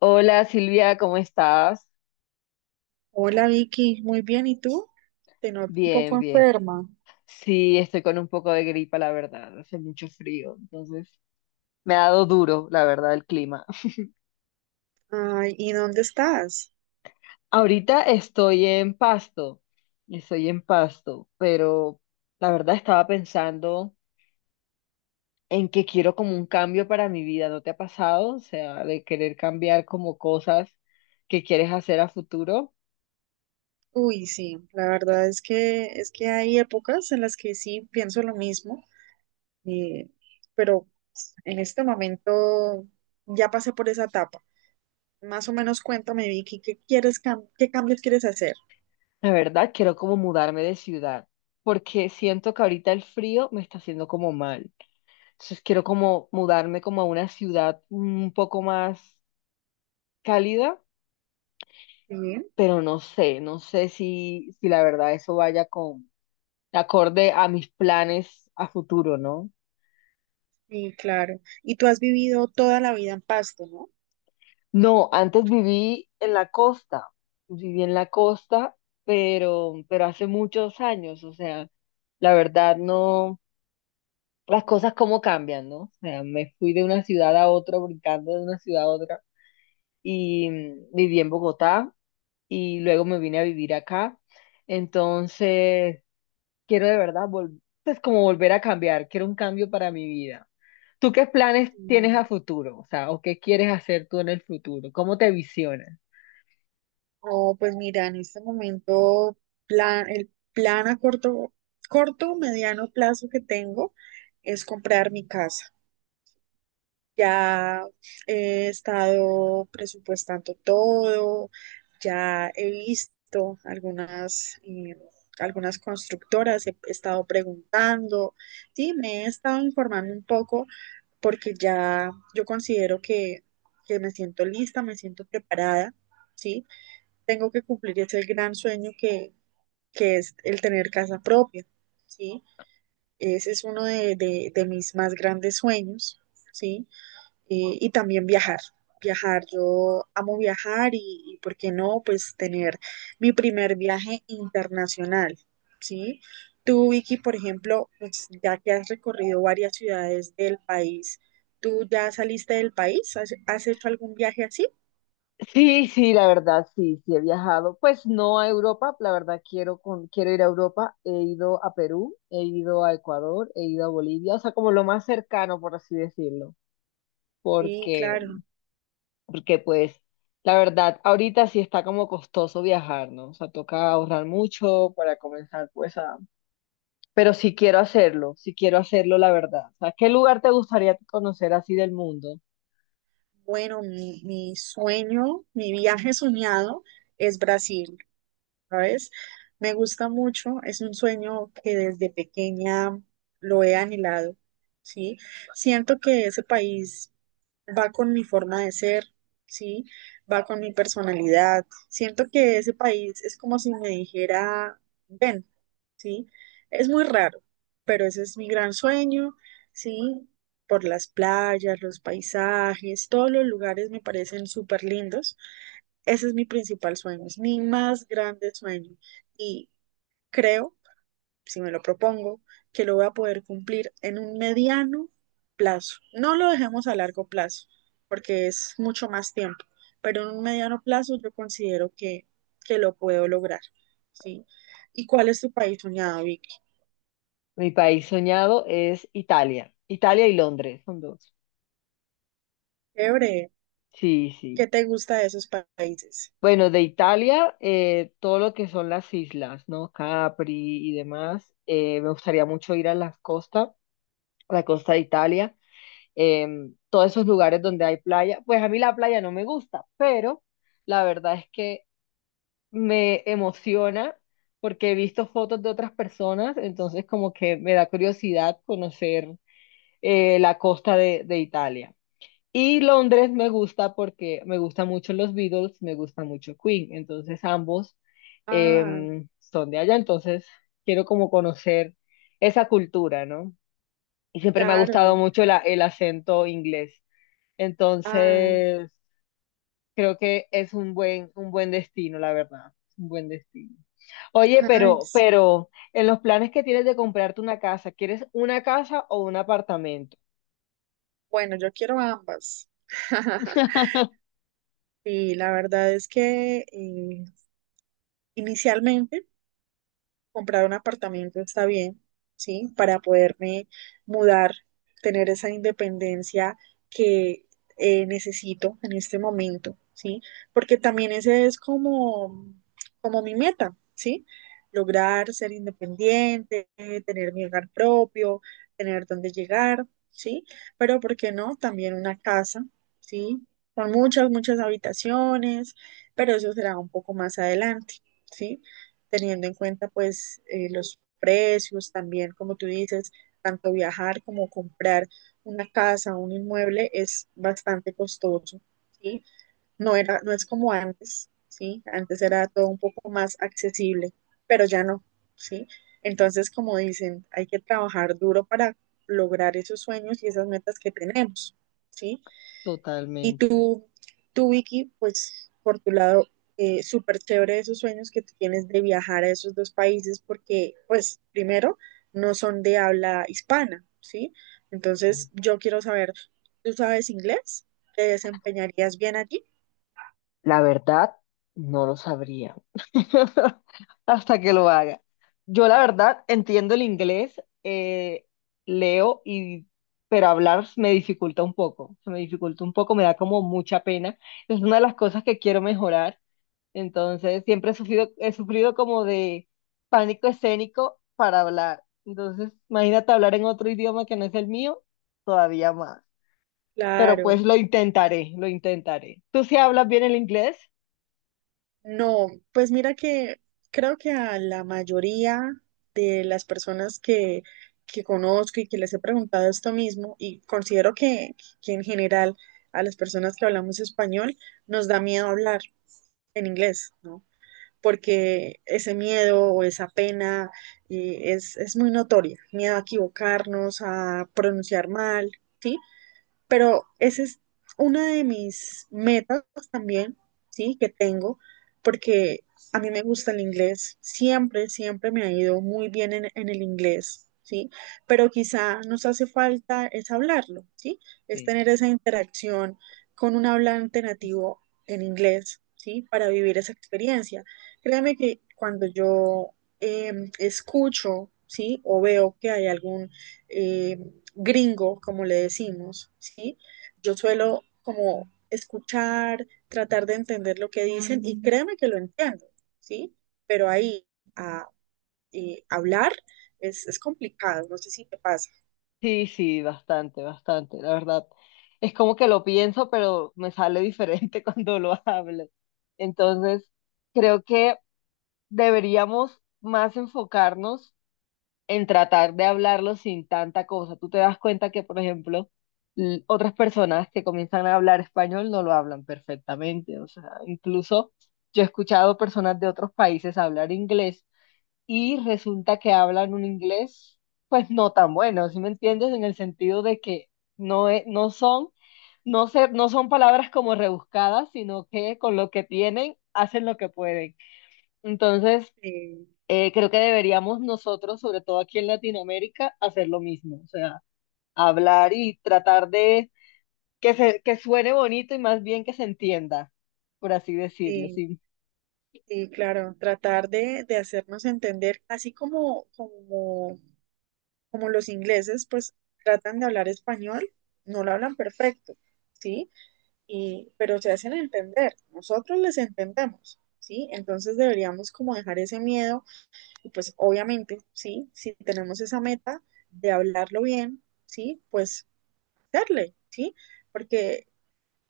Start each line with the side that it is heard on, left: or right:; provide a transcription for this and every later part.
left: Hola Silvia, ¿cómo estás?
right: Hola Vicky, muy bien, ¿y tú? Te noto un
left: Bien,
right: poco
left: bien.
right: enferma.
left: Sí, estoy con un poco de gripa, la verdad. Hace mucho frío, entonces me ha dado duro, la verdad, el clima.
right: Ay, ¿y dónde estás?
left: Ahorita estoy en Pasto, pero la verdad estaba pensando en que quiero como un cambio para mi vida. ¿No te ha pasado? O sea, de querer cambiar como cosas que quieres hacer a futuro.
right: Uy, sí, la verdad es que hay épocas en las que sí pienso lo mismo, eh, pero en este momento ya pasé por esa etapa. Más o menos cuéntame, Vicky, ¿qué quieres qué cambios quieres hacer?
left: La verdad, quiero como mudarme de ciudad, porque siento que ahorita el frío me está haciendo como mal. Entonces quiero como mudarme como a una ciudad un poco más cálida,
right: Sí,
left: pero no sé, no sé si la verdad eso vaya con acorde a mis planes a futuro, ¿no?
right: sí, claro. Y tú has vivido toda la vida en Pasto, ¿no?
left: No, antes viví en la costa, viví en la costa, pero hace muchos años, o sea, la verdad no, las cosas cómo cambian, ¿no? O sea, me fui de una ciudad a otra, brincando de una ciudad a otra, y viví en Bogotá y luego me vine a vivir acá. Entonces, quiero de verdad, pues como volver a cambiar, quiero un cambio para mi vida. ¿Tú qué planes tienes a futuro? O sea, ¿o qué quieres hacer tú en el futuro? ¿Cómo te visionas?
right: Oh, pues mira, en este momento plan, el plan a corto, mediano plazo que tengo es comprar mi casa. Ya he estado presupuestando todo, ya he visto algunas, algunas constructoras, he estado preguntando, sí, me he estado informando un poco porque ya yo considero que me siento lista, me siento preparada, ¿sí? Tengo que cumplir ese gran sueño que es el tener casa propia, ¿sí? Ese es uno de mis más grandes sueños, ¿sí? Y también viajar, viajar. Yo amo viajar y ¿por qué no? Pues tener mi primer viaje internacional, ¿sí? Tú, Vicky, por ejemplo, pues, ya que has recorrido varias ciudades del país, ¿tú ya saliste del país? ¿Has, has hecho algún viaje así?
left: Sí, sí, la verdad, sí, sí he viajado. Pues no a Europa, la verdad quiero quiero ir a Europa. He ido a Perú, he ido a Ecuador, he ido a Bolivia, o sea, como lo más cercano, por así decirlo,
right: Sí,
left: porque
right: claro.
left: pues la verdad, ahorita sí está como costoso viajar, ¿no? O sea, toca ahorrar mucho para comenzar pues a... Pero sí quiero hacerlo, la verdad. O sea, ¿qué lugar te gustaría conocer así del mundo?
right: Bueno, mi sueño, mi viaje soñado es Brasil, ¿sabes? Me gusta mucho, es un sueño que desde pequeña lo he anhelado, ¿sí? Siento que ese país va con mi forma de ser, ¿sí? Va con mi personalidad. Siento que ese país es como si me dijera, ven. ¿Sí? Es muy raro, pero ese es mi gran sueño, ¿sí? Por las playas, los paisajes, todos los lugares me parecen súper lindos. Ese es mi principal sueño, es mi más grande sueño. Y creo, si me lo propongo, que lo voy a poder cumplir en un mediano plazo. No lo dejemos a largo plazo, porque es mucho más tiempo, pero en un mediano plazo yo considero que lo puedo lograr, ¿sí? ¿Y cuál es tu país soñado, Vic?
left: Mi país soñado es Italia. Italia y Londres son dos.
right: Chévere.
left: Sí, sí.
right: ¿Qué te gusta de esos países?
left: Bueno, de Italia, todo lo que son las islas, ¿no? Capri y demás. Me gustaría mucho ir a las costas, a la costa de Italia. eh, todos esos lugares donde hay playa. Pues a mí la playa no me gusta, pero la verdad es que me emociona porque he visto fotos de otras personas, entonces como que me da curiosidad conocer la costa de Italia. Y Londres me gusta porque me gustan mucho los Beatles, me gusta mucho Queen, entonces ambos
right: Ah,
left: son de allá, entonces quiero como conocer esa cultura, ¿no? Y siempre me ha gustado
right: claro.
left: mucho el acento inglés.
right: Ah,
left: Entonces, creo que es un buen destino, la verdad. Un buen destino. Oye,
right: ay,
left: pero,
right: sí.
left: pero, en los planes que tienes de comprarte una casa, ¿quieres una casa o un apartamento?
right: Bueno, yo quiero ambas. Y la verdad es que inicialmente comprar un apartamento está bien, ¿sí? Para poderme mudar, tener esa independencia que necesito en este momento, ¿sí? Porque también ese es como, como mi meta, ¿sí? Lograr ser independiente, tener mi hogar propio, tener dónde llegar, ¿sí? Pero, ¿por qué no? También una casa, ¿sí? Con muchas, muchas habitaciones, pero eso será un poco más adelante, ¿sí? Teniendo en cuenta pues los precios también, como tú dices, tanto viajar como comprar una casa, un inmueble es bastante costoso, ¿sí? No es como antes, ¿sí? Antes era todo un poco más accesible, pero ya no, ¿sí? Entonces, como dicen, hay que trabajar duro para lograr esos sueños y esas metas que tenemos, ¿sí? Y
left: Totalmente.
right: Vicky, pues por tu lado, súper chévere esos sueños que tú tienes de viajar a esos dos países porque, pues, primero, no son de habla hispana, ¿sí? Entonces, yo quiero saber, ¿tú sabes inglés? ¿Te desempeñarías bien allí?
left: La verdad, no lo sabría hasta que lo haga. Yo la verdad entiendo el inglés, leo y pero hablar me dificulta un poco, se me dificulta un poco, me da como mucha pena. Es una de las cosas que quiero mejorar. Entonces, siempre he sufrido como de pánico escénico para hablar. Entonces, imagínate hablar en otro idioma que no es el mío, todavía más. Pero
right: Claro.
left: pues lo intentaré, lo intentaré. ¿Tú sí hablas bien el inglés?
right: No, pues mira que creo que a la mayoría de las personas que conozco y que les he preguntado esto mismo, y considero que en general a las personas que hablamos español nos da miedo hablar en inglés, ¿no? Porque ese miedo o esa pena es muy notoria, miedo a equivocarnos, a pronunciar mal, pero esa es una de mis metas también, ¿sí? Que tengo, porque a mí me gusta el inglés, siempre, siempre me ha ido muy bien en el inglés, ¿sí? Pero quizá nos hace falta es hablarlo, ¿sí? Es
left: Sí.
right: tener esa interacción con un hablante nativo en inglés, ¿sí? Para vivir esa experiencia. Créeme que cuando yo escucho, ¿sí? O veo que hay algún eh, gringo, como le decimos, ¿sí? Yo suelo como escuchar, tratar de entender lo que dicen y créeme que lo entiendo, ¿sí? Pero ahí a hablar es complicado, no sé si te pasa.
left: Sí, sí, bastante, bastante, la verdad. Es como que lo pienso, pero me sale diferente cuando lo hablo. Entonces, creo que deberíamos más enfocarnos en tratar de hablarlo sin tanta cosa. Tú te das cuenta que, por ejemplo, otras personas que comienzan a hablar español no lo hablan perfectamente. O sea, incluso yo he escuchado personas de otros países hablar inglés y resulta que hablan un inglés, pues no tan bueno, ¿sí me entiendes? En el sentido de que no, e- no son, no son palabras como rebuscadas, sino que con lo que tienen hacen lo que pueden. Entonces,
right: Eh,
left: creo que deberíamos nosotros, sobre todo aquí en Latinoamérica, hacer lo mismo, o sea, hablar y tratar de que suene bonito y más bien que se entienda, por así decirlo,
right: sí,
left: sí.
right: sí, claro, tratar de hacernos entender, así como los ingleses, pues tratan de hablar español, no lo hablan perfecto, ¿sí? Y, pero se hacen entender, nosotros les entendemos, ¿sí? Entonces deberíamos como dejar ese miedo y pues obviamente, ¿sí? Si tenemos esa meta de hablarlo bien, ¿sí? Pues darle, ¿sí? Porque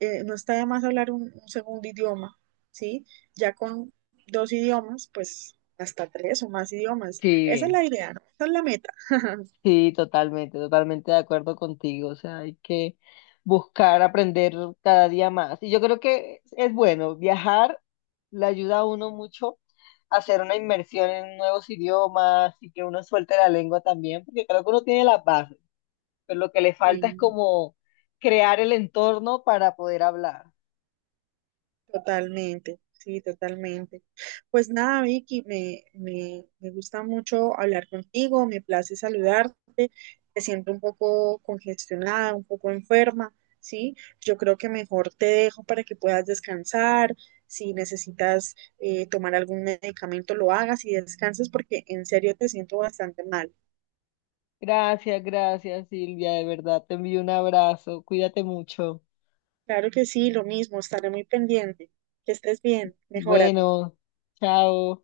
right: no está de más hablar un segundo idioma, ¿sí? Ya con dos idiomas, pues hasta tres o más idiomas. Esa es
left: Sí,
right: la idea, ¿no? Esa es la meta.
left: sí, totalmente, totalmente de acuerdo contigo, o sea, hay que buscar aprender cada día más. Y yo creo que es bueno, viajar le ayuda a uno mucho a hacer una inmersión en nuevos idiomas y que uno suelte la lengua también, porque creo que uno tiene las bases. Pero lo que le falta es
right: Sí.
left: como crear el entorno para poder hablar.
right: Totalmente, sí, totalmente. Pues nada, Vicky, me gusta mucho hablar contigo, me place saludarte, te siento un poco congestionada, un poco enferma, ¿sí? Yo creo que mejor te dejo para que puedas descansar, si necesitas tomar algún medicamento, lo hagas y descanses porque en serio te siento bastante mal.
left: Gracias, gracias, Silvia, de verdad. Te envío un abrazo. Cuídate mucho.
right: Claro que sí, lo mismo, estaré muy pendiente. Que estés bien, mejórate.
left: Bueno, chao.